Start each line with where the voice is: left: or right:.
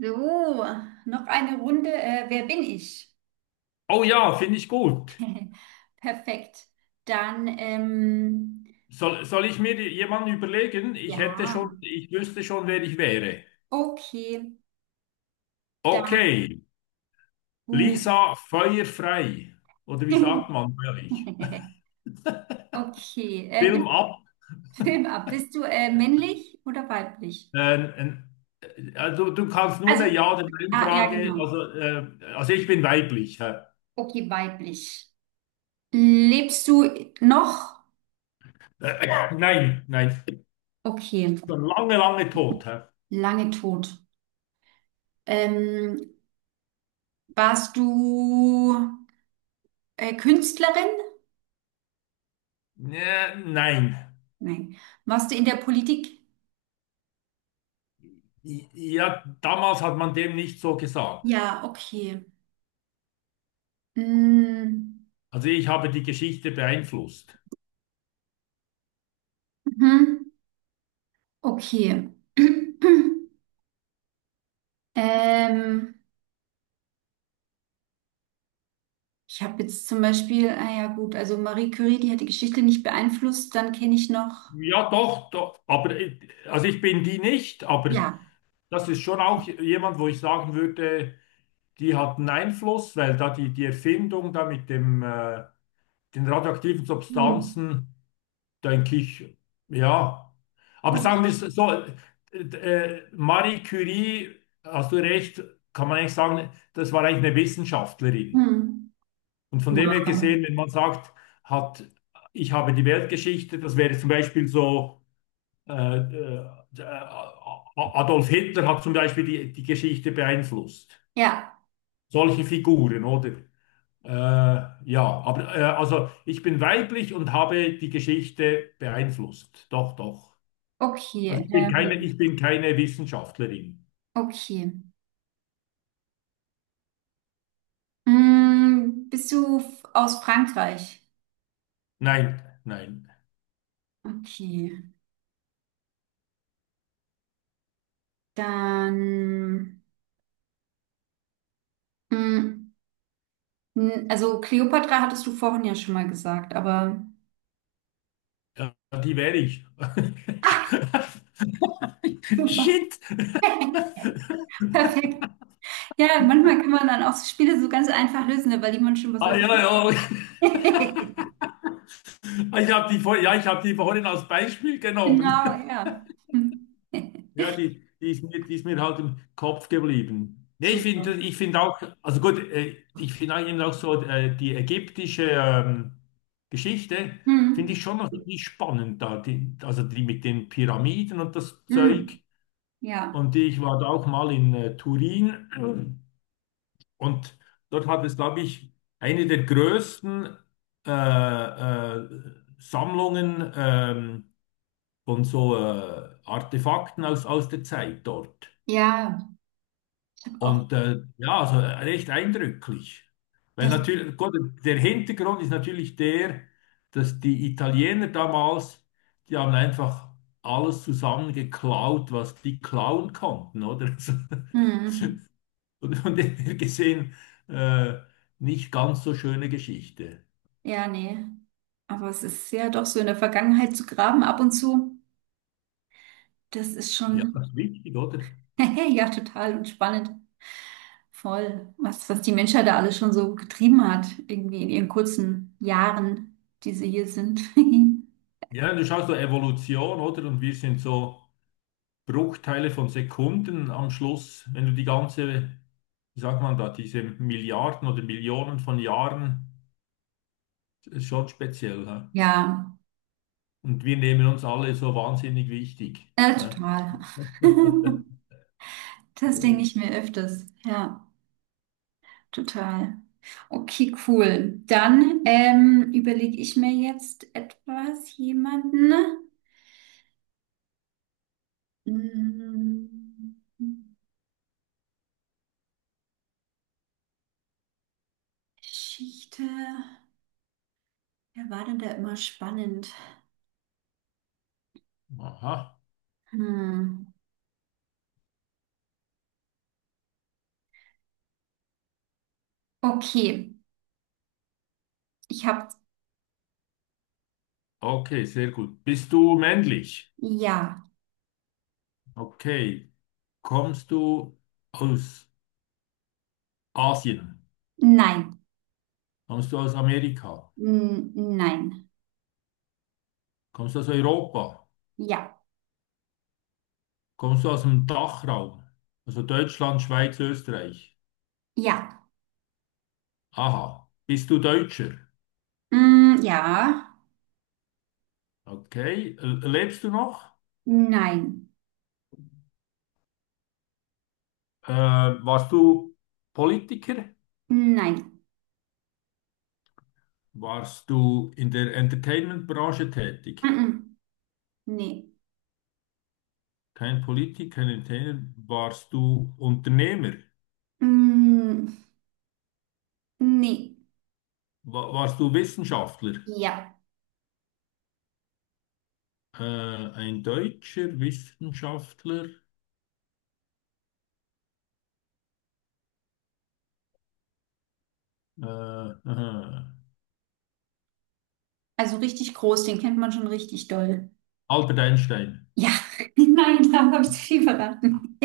right: So, noch eine Runde. Wer bin ich?
left: Oh ja, finde ich gut.
right: Perfekt. Dann, ähm,
left: Soll ich mir jemanden überlegen?
right: ja,
left: Ich wüsste schon, wer ich wäre.
right: okay, dann
left: Okay,
right: gut.
left: Lisa feuerfrei. Oder wie sagt man bei euch?
right: Okay, bist,
left: Film ab.
right: Film ab. Bist du männlich oder weiblich?
left: Ähm, ähm, also, du kannst nur eine
right: Also,
left: Ja- oder
right: ah, ja,
left: Nein-Frage.
right: genau.
left: Also ich bin weiblich. Hä?
right: Okay, weiblich. Lebst du noch?
left: Nein, nein.
right: Okay,
left: Schon lange, lange tot. Hä?
right: lange tot. Ähm, Warst du Künstlerin?
left: Nein.
right: Nein. Warst du in der Politik?
left: Ja, damals hat man dem nicht so gesagt.
right: Ja, okay. Mm,
left: Also ich habe die Geschichte beeinflusst.
right: mhm. Okay. Ähm, Ich habe jetzt zum Beispiel, ah ja gut, also Marie Curie, die hat die Geschichte nicht beeinflusst, dann kenne ich noch,
left: Ja, doch, doch, aber also ich bin die nicht, aber
right: ja.
left: das ist schon auch jemand, wo ich sagen würde, die hat einen Einfluss, weil da die Erfindung da mit dem, den radioaktiven
right: Hm.
left: Substanzen, denke ich, ja. Aber sagen wir es
right: Okay.
left: so, Marie Curie, hast du recht, kann man eigentlich sagen, das war eigentlich eine Wissenschaftlerin.
right: Hm.
left: Und von dem her
right: Genau.
left: gesehen, wenn man sagt, hat, ich habe die Weltgeschichte, das wäre zum Beispiel so. Äh, äh, Adolf Hitler hat zum Beispiel die Geschichte beeinflusst.
right: Ja,
left: Solche Figuren, oder? Äh, ja, aber also ich bin weiblich und habe die Geschichte beeinflusst. Doch, doch.
right: okay.
left: Ich bin keine Wissenschaftlerin.
right: Okay. Mm, bist du f- aus Frankreich?
left: Nein, nein.
right: Okay. Dann, mm, n- also Kleopatra hattest du vorhin ja schon mal gesagt, aber
left: Ja, die wäre ich. Shit.
right: Perfekt. Ja, manchmal kann man dann auch so Spiele so ganz einfach lösen, ne, weil die man schon was
left: Ah,
right: hat.
left: ja, ja. Ich habe die, vor- Ja, ich hab die vorhin als Beispiel genommen.
right: Genau, ja. Hm.
left: Ja, die ist mir halt im Kopf geblieben. Nee,
right: Super.
left: ich finde auch, also gut, ich finde eben auch so die ägyptische Geschichte,
right: Hm.
left: finde ich schon noch irgendwie spannend da, die, also die mit den Pyramiden und das
right: Hm.
left: Zeug.
right: Ja.
left: Und ich war da auch mal in Turin und dort hat es, glaube ich, eine der größten äh, äh, Sammlungen von so Artefakten aus der Zeit dort.
right: Ja, auch
left: Und ja, also recht eindrücklich. Weil
right: das.
left: natürlich, gut, der Hintergrund ist natürlich der, dass die Italiener damals, die haben einfach alles zusammengeklaut, was die klauen konnten, oder? Also,
right: Hm.
left: und von dem her gesehen, äh, nicht ganz so schöne Geschichte.
right: Ja, nee. Aber es ist ja doch so in der Vergangenheit zu graben ab und zu. Das ist
left: Ja,
right: schon,
left: das ist wichtig, oder?
right: ja, total und spannend. Voll. Was die Menschheit da alles schon so getrieben hat, irgendwie in ihren kurzen Jahren, die sie hier sind.
left: Ja, du schaust so Evolution, oder? Und wir sind so. Bruchteile von Sekunden am Schluss, wenn du die ganze, wie sagt man da, diese Milliarden oder Millionen von Jahren, das ist schon speziell, hä?
right: Ja.
left: Und wir nehmen uns alle so wahnsinnig wichtig,
right: Ja,
left: hä?
right: total. Das denke ich mir öfters. Ja, total. Okay, cool. Dann überlege ich mir jetzt etwas, jemanden. Hm, Geschichte. Wer war denn da immer spannend?
left: Aha,
right: Hm. Okay, ich habe
left: okay, sehr gut. Bist du männlich?
right: ja,
left: Okay. Kommst du aus Asien?
right: nein,
left: Kommst du aus Amerika?
right: N nein,
left: Kommst du aus Europa?
right: ja,
left: Kommst du aus dem Dachraum? Also Deutschland, Schweiz, Österreich.
right: ja,
left: Aha. Bist du Deutscher?
right: mm, ja,
left: Okay. L- Lebst du noch?
right: nein,
left: Äh, Warst du Politiker?
right: nein,
left: Warst du in der Entertainment-Branche tätig?
right: mm, mm, nee.
left: Kein Politiker, kein Entertainer. Warst du Unternehmer?
right: Mm, nee,
left: Warst du Wissenschaftler?
right: ja.
left: Äh, ein deutscher Wissenschaftler? Aha.
right: Also richtig groß, den kennt man schon richtig doll.
left: Albert Einstein.
right: Ja, nein, da habe ich zu viel verraten.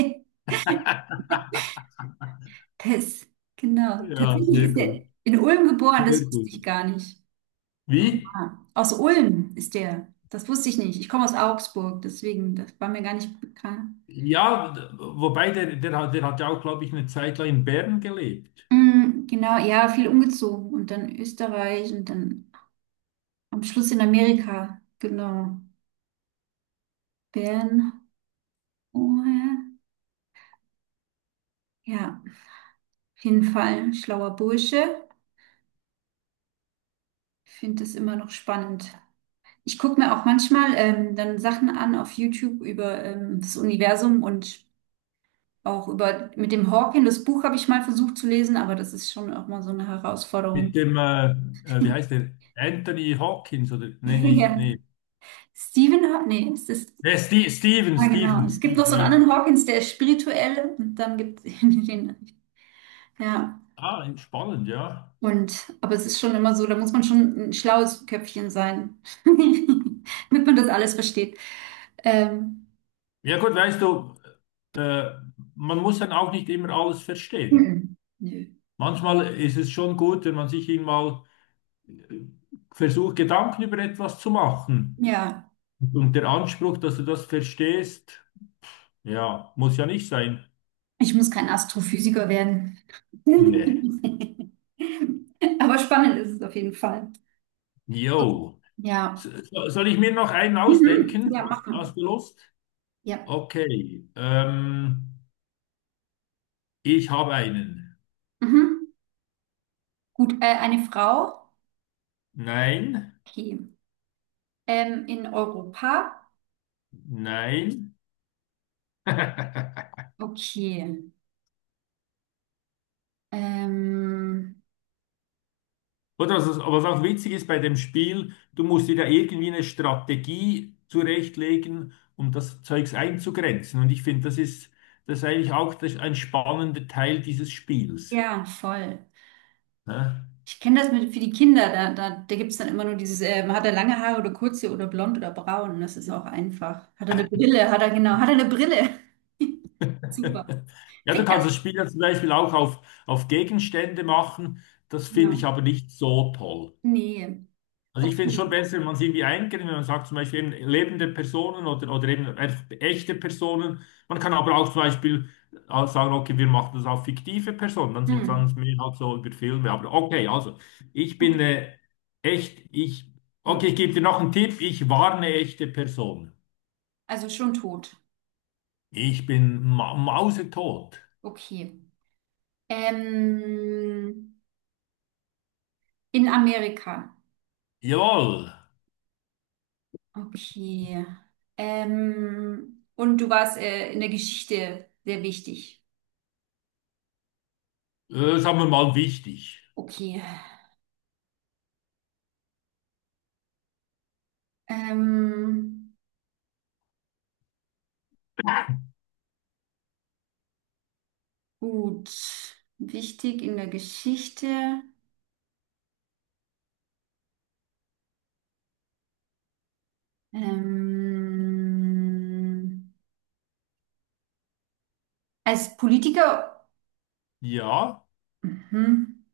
right: Pess, genau.
left: Ja,
right: Tatsächlich
left: sehr
right: ist er
left: gut.
right: in Ulm geboren, das
left: Sehr
right: wusste
left: gut.
right: ich gar nicht. So
left: Wie?
right: nah. Aus Ulm ist der. Das wusste ich nicht. Ich komme aus Augsburg, deswegen, das war mir gar nicht bekannt.
left: Ja, wobei der hat ja auch, glaube ich, eine Zeit lang in Bern gelebt.
right: Mm, genau, ja, viel umgezogen und dann Österreich und dann am Schluss in Amerika. Genau. Bern. Oh, ja. Ja, auf jeden Fall ein schlauer Bursche. Ich finde das immer noch spannend. Ich gucke mir auch manchmal dann Sachen an auf YouTube über das Universum und auch über mit dem Hawking. Das Buch habe ich mal versucht zu lesen, aber das ist schon auch mal so eine
left: Mit
right: Herausforderung.
left: dem, wie heißt der? Anthony Hawkins oder? Nee, nicht,
right: Ja.
left: nee.
right: Stephen Haw- nee, es ist,
left: Nee, Steven,
right: ah, genau. Es gibt
left: Steven,
right: noch so einen
left: ja.
right: anderen Hawkins, der ist spirituell und dann gibt es den, ja.
left: Ah, spannend, ja.
right: Und, aber es ist schon immer so, da muss man schon ein schlaues Köpfchen sein, damit man das alles versteht. Ähm,
left: Ja gut, weißt du, äh, man muss dann auch nicht immer alles verstehen.
right: mhm. Nö.
left: Manchmal ist es schon gut, wenn man sich eben mal äh, versucht, Gedanken über etwas zu machen.
right: Ja.
left: Und der Anspruch, dass du das verstehst, ja, muss ja nicht sein.
right: Ich muss kein Astrophysiker werden.
left: Nee.
right: Aber spannend ist es auf jeden Fall.
left: Jo.
right: Ja.
left: So, soll ich mir noch einen
right: Mhm.
left: ausdenken?
right: Ja, mach mal.
left: Hast du Lust?
right: Ja.
left: Okay, ich habe einen.
right: Mhm. Gut, eine Frau.
left: Nein,
right: Okay. In Europa.
left: nein.
right: Okay. Ähm,
left: Oder was auch witzig ist bei dem Spiel, du musst dir da irgendwie eine Strategie zurechtlegen, um das Zeugs einzugrenzen. Und ich finde, das ist eigentlich auch das, ein spannender Teil dieses Spiels,
right: ja, voll.
left: ne?
right: Ich kenne das mit, für die Kinder. Da gibt es dann immer nur dieses, hat er lange Haare oder kurze oder blond oder braun. Das ist auch einfach. Hat er eine Brille? Hat er genau. Hat er eine Brille? Super.
left: Ja, du
right: Kriegt er.
left: kannst das Spiel ja zum Beispiel auf Gegenstände machen. Das finde ich
right: Genau.
left: aber nicht so toll.
right: Nee.
left: Also ich finde schon
right: Okay.
left: besser, wenn man es irgendwie eingrenzt, wenn man sagt zum Beispiel eben lebende Personen oder eben einfach echte Personen. Man kann aber auch zum Beispiel auch sagen, okay, wir machen das auf fiktive Personen, dann sind
right: Hm.
left: es mehr halt so über Filme. Aber okay, also ich bin
right: Gut.
left: echt, ich,
right: Hm.
left: okay, ich gebe dir noch einen Tipp, ich war eine echte Person.
right: Also schon tot.
left: Ich bin ma mausetot.
right: Okay. Ähm, in Amerika.
left: Jawohl,
right: Okay. Und du warst in der Geschichte sehr wichtig.
left: sagen wir mal wichtig.
right: Okay. Ähm, gut. Wichtig in der Geschichte. Ähm, als Politiker.
left: Ja,
right: Mhm.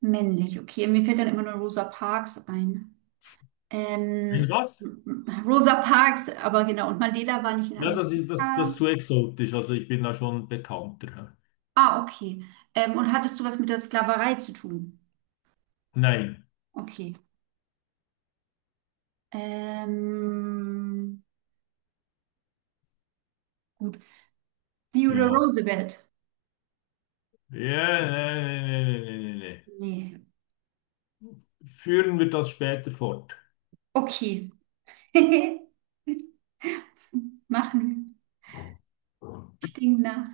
right: Männlich. Okay. Mir fällt dann immer nur Rosa Parks ein.
left: wenn
right: Ähm,
left: was?
right: Rosa Parks, aber genau, und Mandela war nicht in
left: Ja,
right: Amerika.
left: das ist zu exotisch, also ich bin da schon bekannter, hä?
right: Ah, okay. Und hattest du was mit der Sklaverei zu tun?
left: Nein.
right: Okay. Ähm, gut. Theodore
left: Ja.
right: Roosevelt?
left: Ja, nee, nee, nee, nee, nee, nee, nee.
right: Nee.
left: Führen wir das später fort.
right: Okay. Machen wir. Ich denke nach.